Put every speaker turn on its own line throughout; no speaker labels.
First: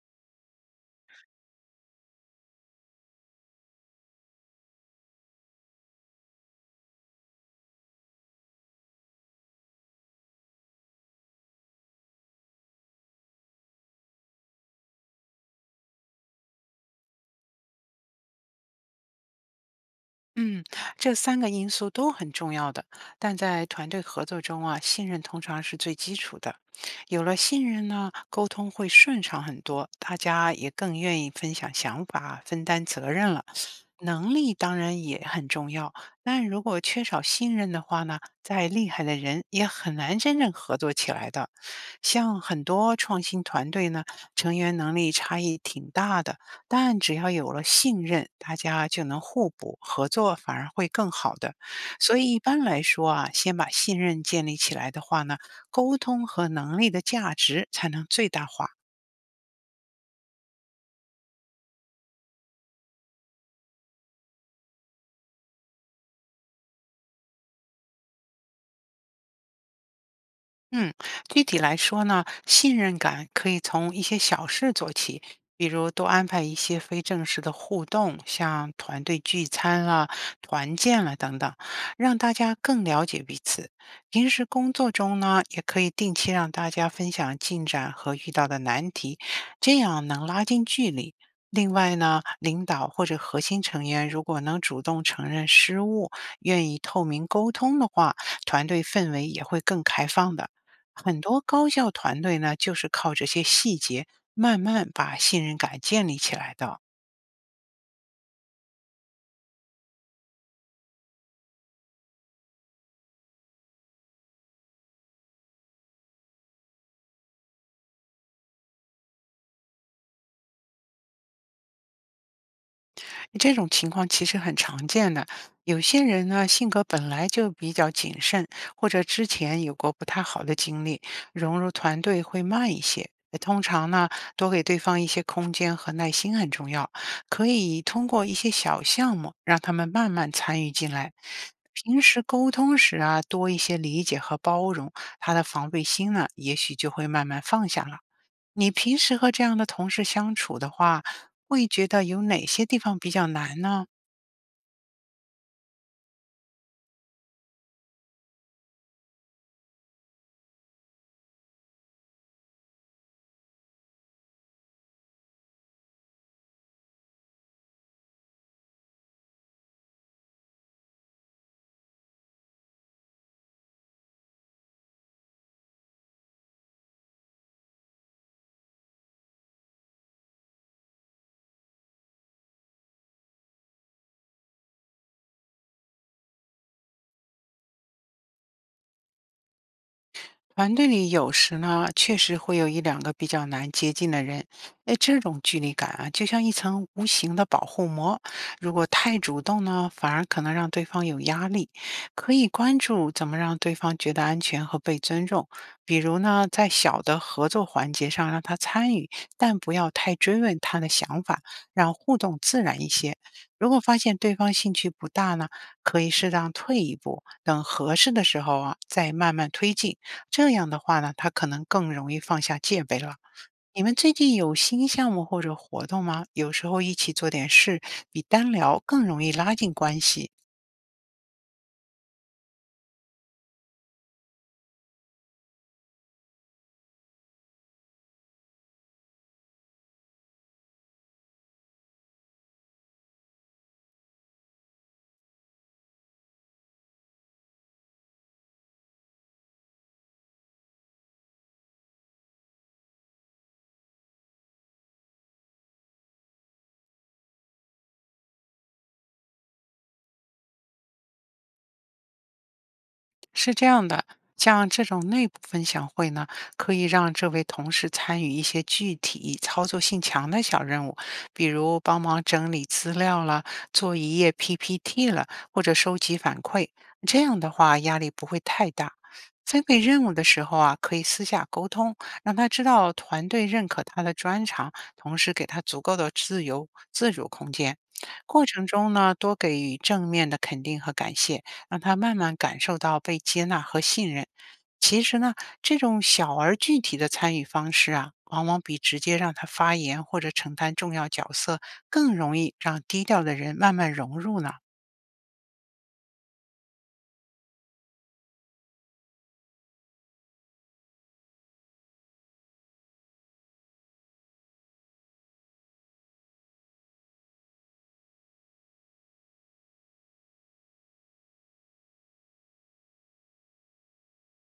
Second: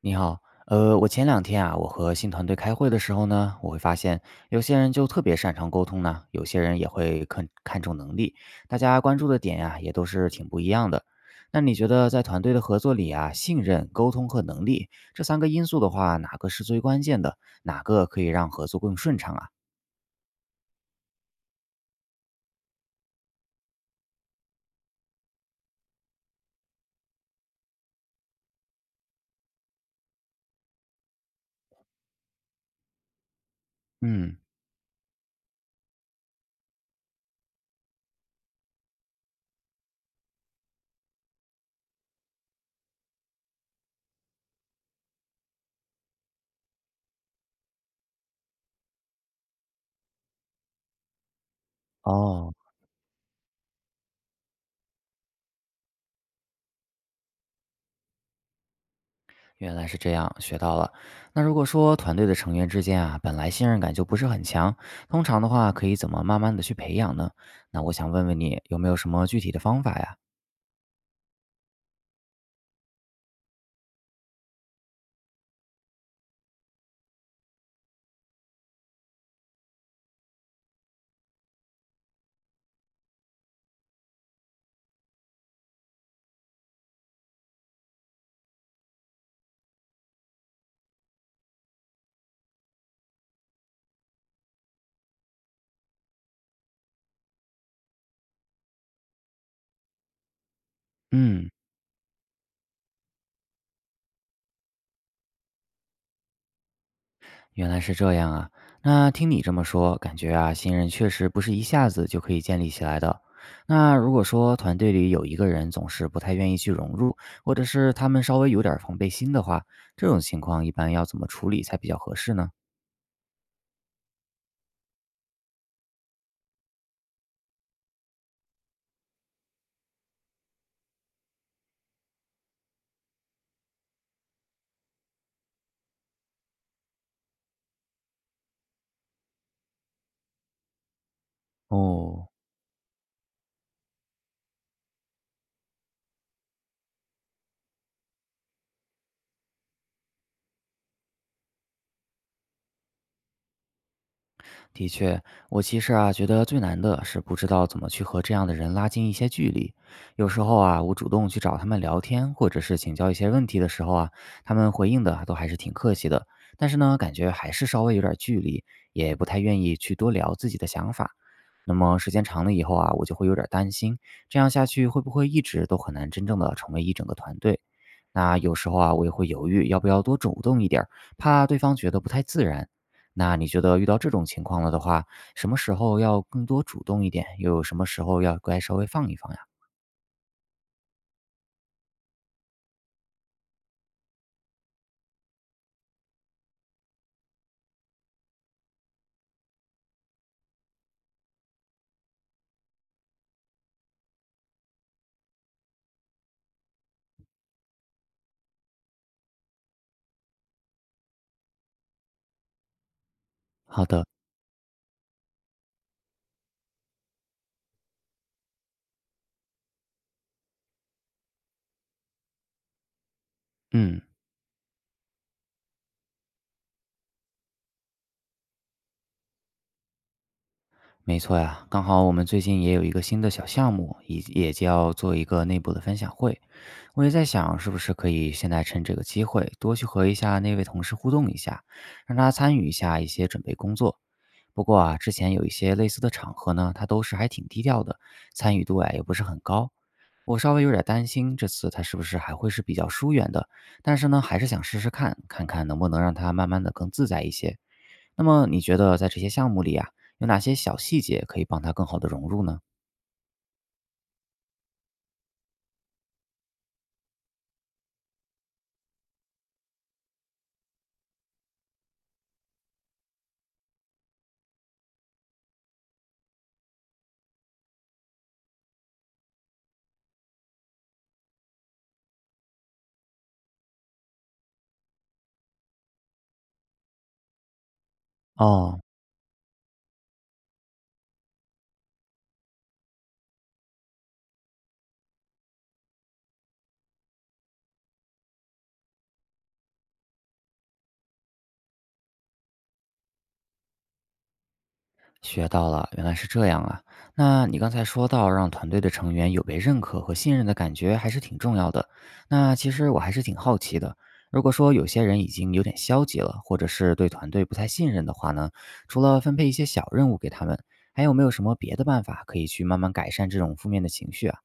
你好，我前两天啊，我和新团队开会的时候呢，我会发现有些人就特别擅长沟通呢，有些人也会看看重能力，大家关注的点呀、也都是挺不一样的。那你觉得在团队的合作里啊，信任、沟通和能力这三个因素的话，哪个是最关键的？哪个可以让合作更顺畅啊？
嗯，这三个因素都很重要的，但在团队合作中啊，信任通常是最基础的。有了信任呢，沟通会顺畅很多，大家也更愿意分享想法、分担责任了。能
嗯，
力当然也很重要，但如果缺少信任的话呢，再厉害的人也很难真正合作起来的。像很多创新团队呢，成员能力差异挺大的。但只要有了信任，大家就能互补，合作反而会更好的。所以一
哦，
般来说啊，先把信任建立起来的话呢，沟通和能力的价值才能最大化。
原来是这样，学到了。那如果说团队的成员之间啊，本来信任感就不是很强，通常的话可以怎么慢慢的去培养呢？那我想问问你，有没有什么具体的方法呀？
嗯，具体来说呢，信任感可以从一些小事做起，比如多安排一些非正式的互动，像团队聚餐啦、团建啦等等，让大家更了解彼此。平时工作中呢，也可以定期让大家分享进展和遇到的难题，这样能拉近距离。另外呢，领导或者核心成员如果能主动承认失误，愿意透明沟通的话，团队氛围也会更开放的。很多
嗯，
高校团队呢，就是靠这些细节慢慢把信任感建立起来的。
原来是这样啊。那听你这么说，感觉啊，信任确实不是一下子就可以建立起来的。那如果说团队里有一个人总是不太愿意去融入，或者是他们稍微有点儿防备心的话，这种情况一般要怎么处理才比较合适呢？
这种情况其实很常见的。有些人呢，性格本来就比较谨慎，或者之前有过不太好的经历，融入团队会慢一些。通常呢，多给对方一些空间和耐心很重要，可以通过一些小项目让他们慢慢参与进来。平时
哦，
沟通时啊，多一些理解和包容，他的防备心呢，也许就会慢慢放下了。你平时和这样的同事相处的话，会觉得有哪些地方比较难呢？
的确，我其实啊，觉得最难的是不知道怎么去和这样的人拉近一些距离。有时候啊，我主动去找他们聊天，或者是请教一些问题的时候啊，他们回应的都还是挺客气的，但是呢，感觉还是稍微有点距离，也不太愿意去多聊自己的想法。那么时间长了以后啊，我就会有点儿担心，这样下去会不会一直都很难真正的成为一整个团队？那有时候啊，我也会犹豫要不要多主动一点儿，怕对方觉得不太自然。那你觉得遇到这种情况了的话，什么时候要更多主动一点，又有什么时候要该稍微放一放呀？
团队里有时呢，确实会有1、2个比较难接近的人，哎，这种距离感啊，就像一层无形的保护膜。如果太主动呢，反而可能让对方有压力。可以关注怎么让对方觉得安全和被尊重，比如呢，在小的合作环节上让他参与，但不要太追问他的想法，让互动自然一些。如果
好
发
的，
现对方兴趣不大呢，可以适当退一步，等合适的时候啊，再慢慢推进。这样的话呢，他可能更容易放下戒备了。你们
嗯，
最近有新项目或者活动吗？有时候一起做点事，比单聊更容易拉近关系。
没错呀，刚好我们最近也有一个新的小项目，也就要做一个内部的分享会。我也在想，是不是可以现在趁这个机会多去和一下那位同事互动一下，让他参与一下一些准备工作。不过啊，之前有一些类似的场合呢，他都是还挺低调的，参与度啊也不是很高。我稍微有点担心这次他是不是还会是比较疏远的，但是呢，还是想试试看，看看能不能让他慢慢的更自在一些。那么你觉得在这些项目里啊，有哪些小细节可以帮他更好的融入呢？
是这样的，像这种内部分享会呢，可以让这位同事参与一些具体、操作性强的小任务，比如帮忙整理资料了、做一页 PPT 了，或者收集反馈。这样的话，压力不会太大。分配任务的时候啊，可以私下沟通，让他知道团队认可他的专长，同时给他足够的自由自主空间。过程
哦，
中呢，多给予正面的肯定和感谢，让他慢慢感受到被接纳和信任。其实呢，这种小而具体的参与方式啊，往往比直接让他发言或者承担重要角色更容易让低调的人慢慢融入呢。
学到了，原来是这样啊。那你刚才说到让团队的成员有被认可和信任的感觉还是挺重要的。那其实我还是挺好奇的，如果说有些人已经有点消极了，或者是对团队不太信任的话呢，除了分配一些小任务给他们，还有没有什么别的办法可以去慢慢改善这种负面的情绪啊？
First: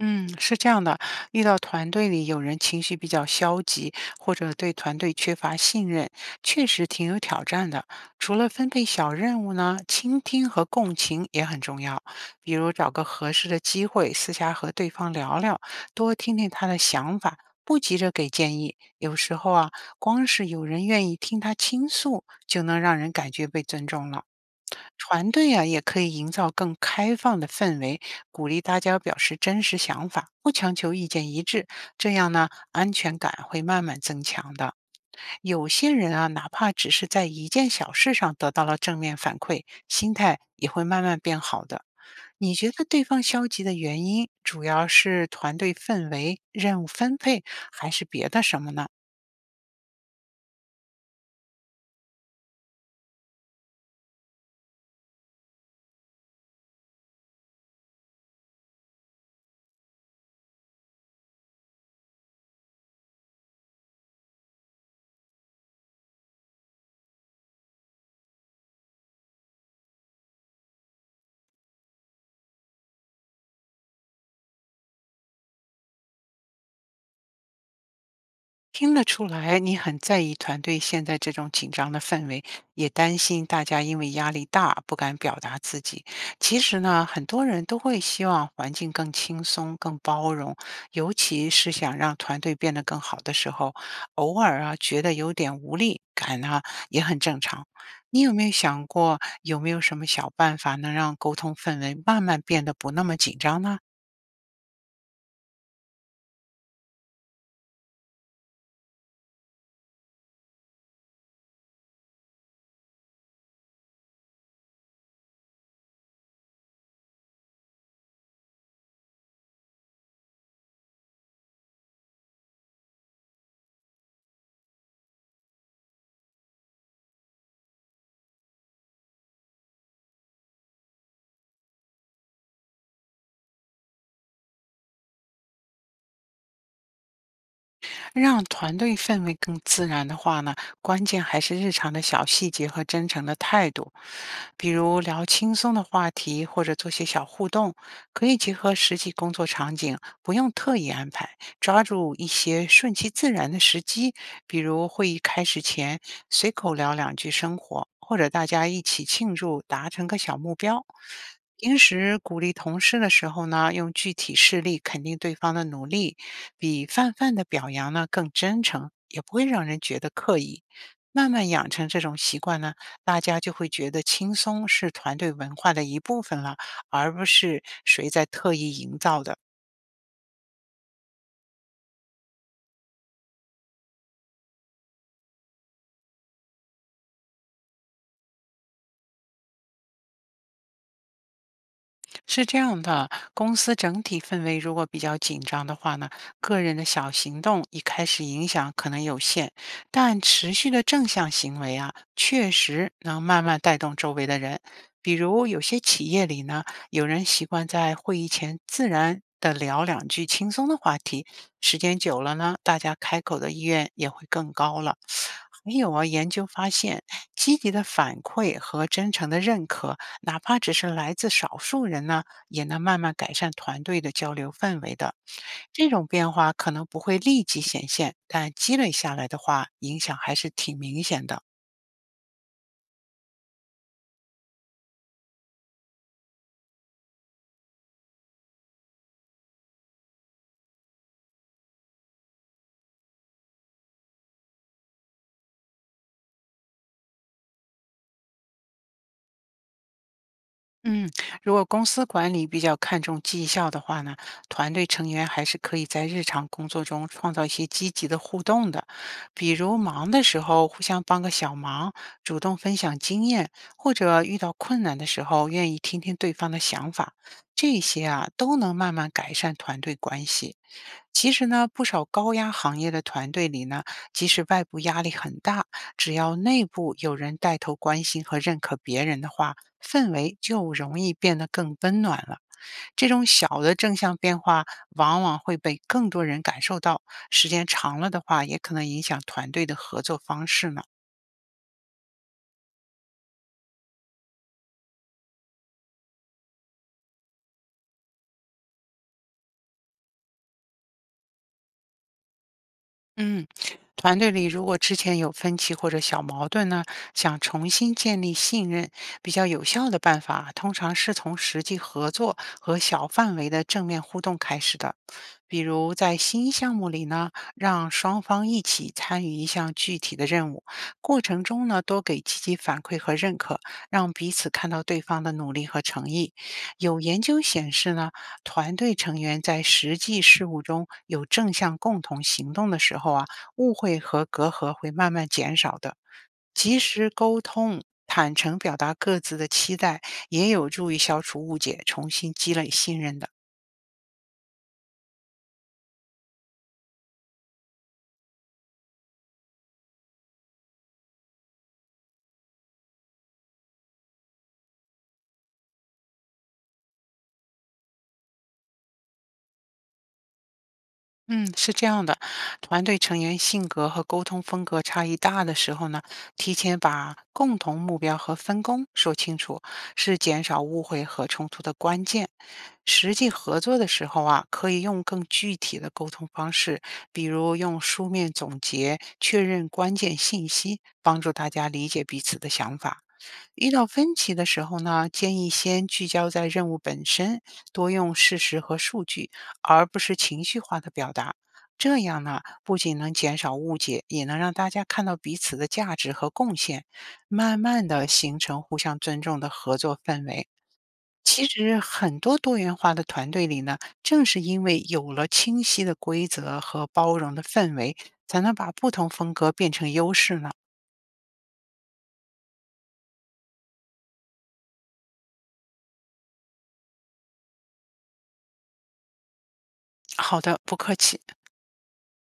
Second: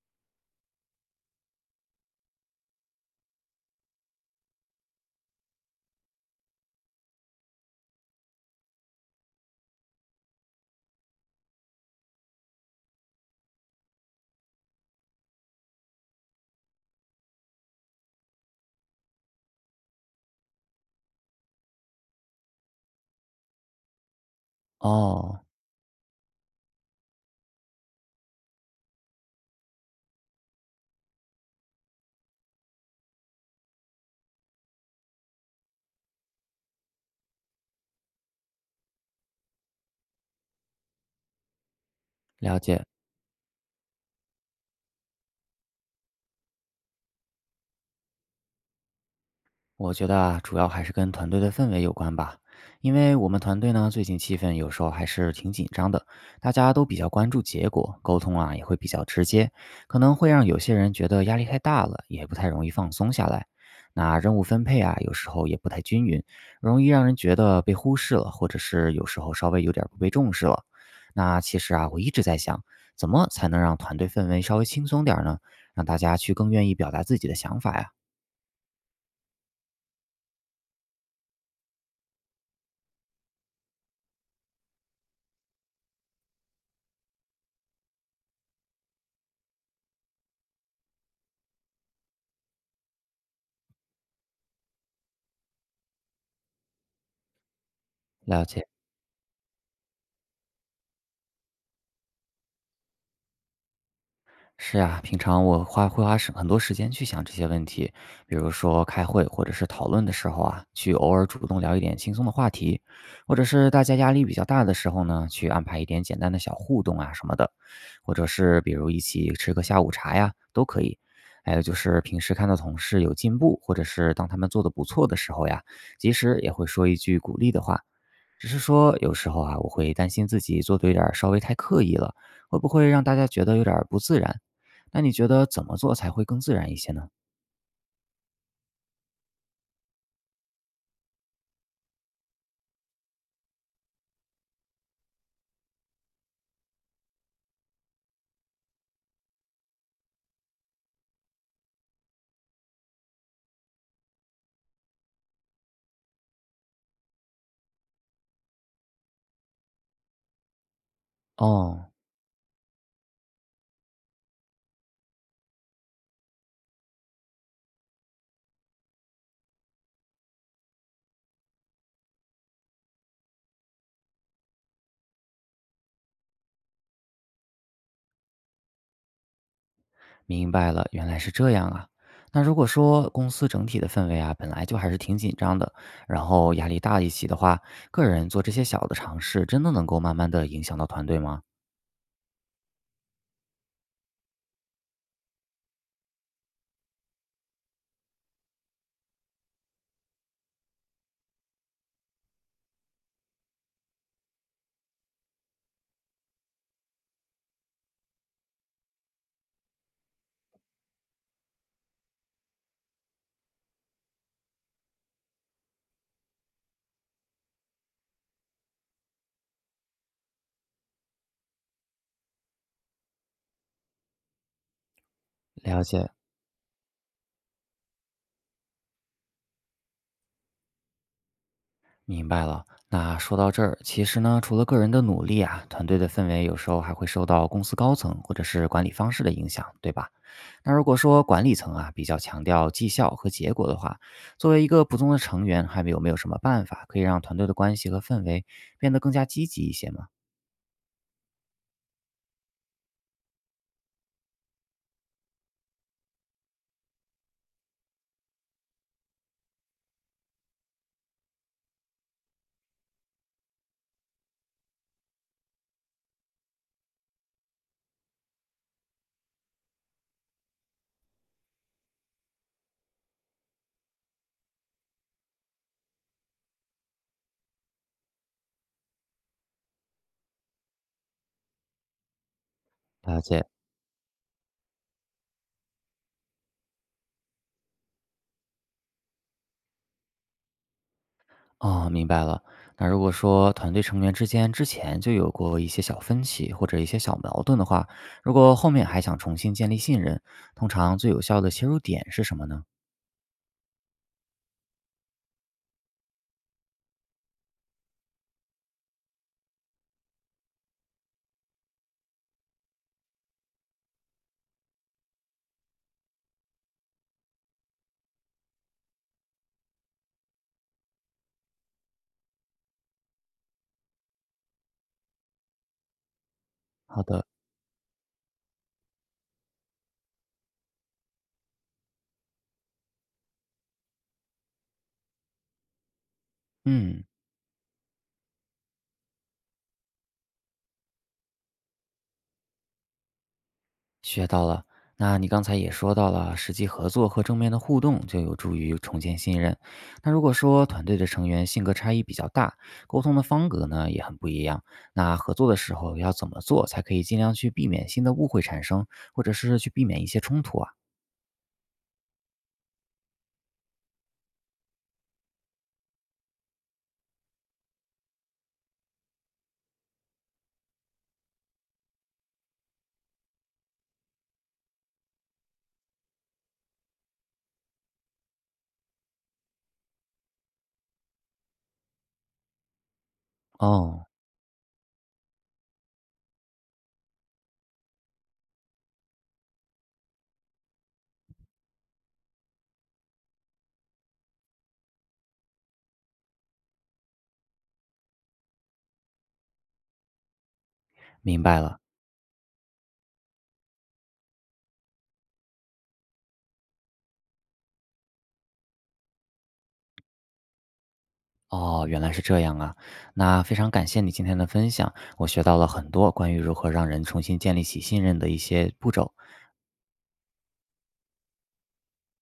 嗯，是这样的，遇到团队里有人情绪比较消极，或者对团队缺乏信任，确实挺有挑战的。除了分配小任务呢，倾听和共情也很重要。比如找个合适的机会，私下和对方聊聊，多听听他的想法，不急着给建议。有时候啊，光是有人愿意听他倾诉，就能让人感觉被尊重了。团
哦，
队啊，也可以营造更开放的氛围，鼓励大家表示真实想法，不强求意见一致，这样呢，安全感会慢慢增强的。有些人啊，哪怕只是在一件小事上得到了正面反馈，心态也会慢慢变好的。你
了
觉
解。
得对方消极的原因，主要是团队氛围、任务分配，还是别的什么呢？
我觉得啊，主要还是跟团队的氛围有关吧。因为我们团队呢，最近气氛有时候还是挺紧张的，大家都比较关注结果，沟通啊也会比较直接，可能会让有些人觉得压力太大了，也不太容易放松下来。那任务分配啊，有时候也不太均匀，容易让人觉得被忽视了，或者是有时候稍微有点儿不被重视了。那其实啊，我一直在想，怎么才能让团队氛围稍微轻松点儿呢？让大家去更愿意表达自己的想法呀？
听得出来，你很在意团队现在这种紧张的氛围，也担心大家因为压力大不敢表达自己。其实呢，很多人都会希望环境更轻松、更包容，尤其是想让团队变得更好的时候，偶尔啊觉得有点无力感呢，也很正常。你有没
了
有
解。
想过，有没有什么小办法能让沟通氛围慢慢变得不那么紧张呢？
是呀，平常我花很多时间去想这些问题，比如说开会或者是讨论的时候啊，去偶尔主动聊一点轻松的话题，或者是大家压力比较大的时候呢，去安排一点简单的小互动啊什么的，或者是比如一起吃个下午茶呀，都可以。还有就是平时看到同事有进步，或者是当他们做的不错的时候呀，及时也会说一句鼓励的话，只是说有时候啊，我会担心自己做的有点儿稍微太刻意了，会不会让大家觉得有点儿不自然？那你觉得怎么做才会更自然一些呢？
让团队氛围更自然的话呢，关键还是日常的小细节和真诚的态度，比如聊轻松的话题或者做些小互动，可以结合实际工作场景，不用特意安排，抓住一些顺其自然的时机，比如会议开始前随口聊两句生活，或者大家一起庆祝达成个小目标。平
哦，
时鼓励同事的时候呢，用具体事例肯定对方的努力，比泛泛的表扬呢更真诚，也不会让人觉得刻意。慢慢养成这种习惯呢，大家就会觉得轻松是团队文化的一部分了，而不是谁在特意营造的。
明白了，原来是这样啊。那如果说公司整体的氛围啊，本来就还是挺紧张的，然后压力大一些的话，个人做这些小的尝试，真的能够慢慢的影响到团队吗？
是这样的，公司整体氛围如果比较紧张的话呢，个人的小行动一开始影响可能有限，但持续的正向行为啊，确实能慢慢带动周围的人。比如有些企业里呢，有人习惯在会议前自然的聊两句轻松的话题，时间久了呢，大家开口的意愿也会更高了。还有啊，研究发现，积极的反馈和真诚的认可哪怕只是来自少数人呢，也能慢慢改善团队的交流氛围的。
了
这种
解，
变化可能不会立即显现，但积累下来的话，影响还是挺明显的。
明白了。那说到这儿，其实呢，除了个人的努力啊，团队的氛围有时候还会受到公司高层或者是管理方式的影响，对吧？那如果说管理层啊比较强调绩效和结果的话，作为一个普通的成员，还有没有什么办法可以让团队的关系和氛围变得更加积极一些吗？
嗯，如果公司管理比较看重绩效的话呢，团队成员还是可以在日常工作中创造一些积极的互动的，比如忙的时候互相帮个小忙，主动分享经验，或者遇到困难的时候愿意听听对方的想法，这些啊都能慢慢改善团队关系。其实呢，不少高压行业的团队里呢，即使外部压力很大，只要内部有人带头关心和认可别人的话，氛围就容易变得更温暖了。这
了
种小
解。
的正向变化往往会被更多人感受到，时间长了的话，也可能影响团队的合作方式呢。
哦，明白了。那如果说团队成员之间之前就有过一些小分歧或者一些小矛盾的话，如果后面还想重新建立信任，通常最有效的切入点是什么呢？
嗯，团队里如果之前有分歧或者小矛盾呢，想重新建立信任，比较有效的办法，通常是从实际合作和小范围的正面互动开始的。比如在新项目里呢，让双方一起参与一项具体的任务，过程中呢，多给积极反馈和认可，让彼此看到对方的努力和诚意。有
好
研
的，
究显示呢。团队成员在实际事务中有正向共同行动的时候啊，误会和隔阂会慢慢减少的。及
嗯，
时沟通、坦诚表达各自的期待，也有助于消除误解，重新积累信任的。
学到了。那你刚才也说到了，实际合作和正面的互动就有助于重建信任。那如果说团队的成员性格差异比较大，沟通的方格呢也很不一样，那合作的时候要怎么做才可以尽量去避免新的误会产生，或者是去避免一些冲突啊？
嗯，是这样的，团队成员性格和沟通风格差异大的时候呢，提前把共同目标和分工说清楚，是减少误会和冲突的关键。实际合作的时候啊，可以用更具体的沟通方式，比如用书面总结、确认关键信息，帮助大家理解彼此的想法。遇到
哦，
分歧的时候呢，建议先聚焦在任务本身，多用事实和数据，而不是情绪化的表达。这样呢，不仅能减少误解，也能让大家看到彼此的价值和贡献，慢慢的形成互相尊重的合作氛围。
明
其
白
实，
了。
很多多元化的团队里呢，正是因为有了清晰的规则和包容的氛围，才能把不同风格变成优势呢。
哦，原来是这样啊。那非常感谢你今天的分享，我学到了很多关于如何让人重新建立起信任的一些步骤。
好的，不客气。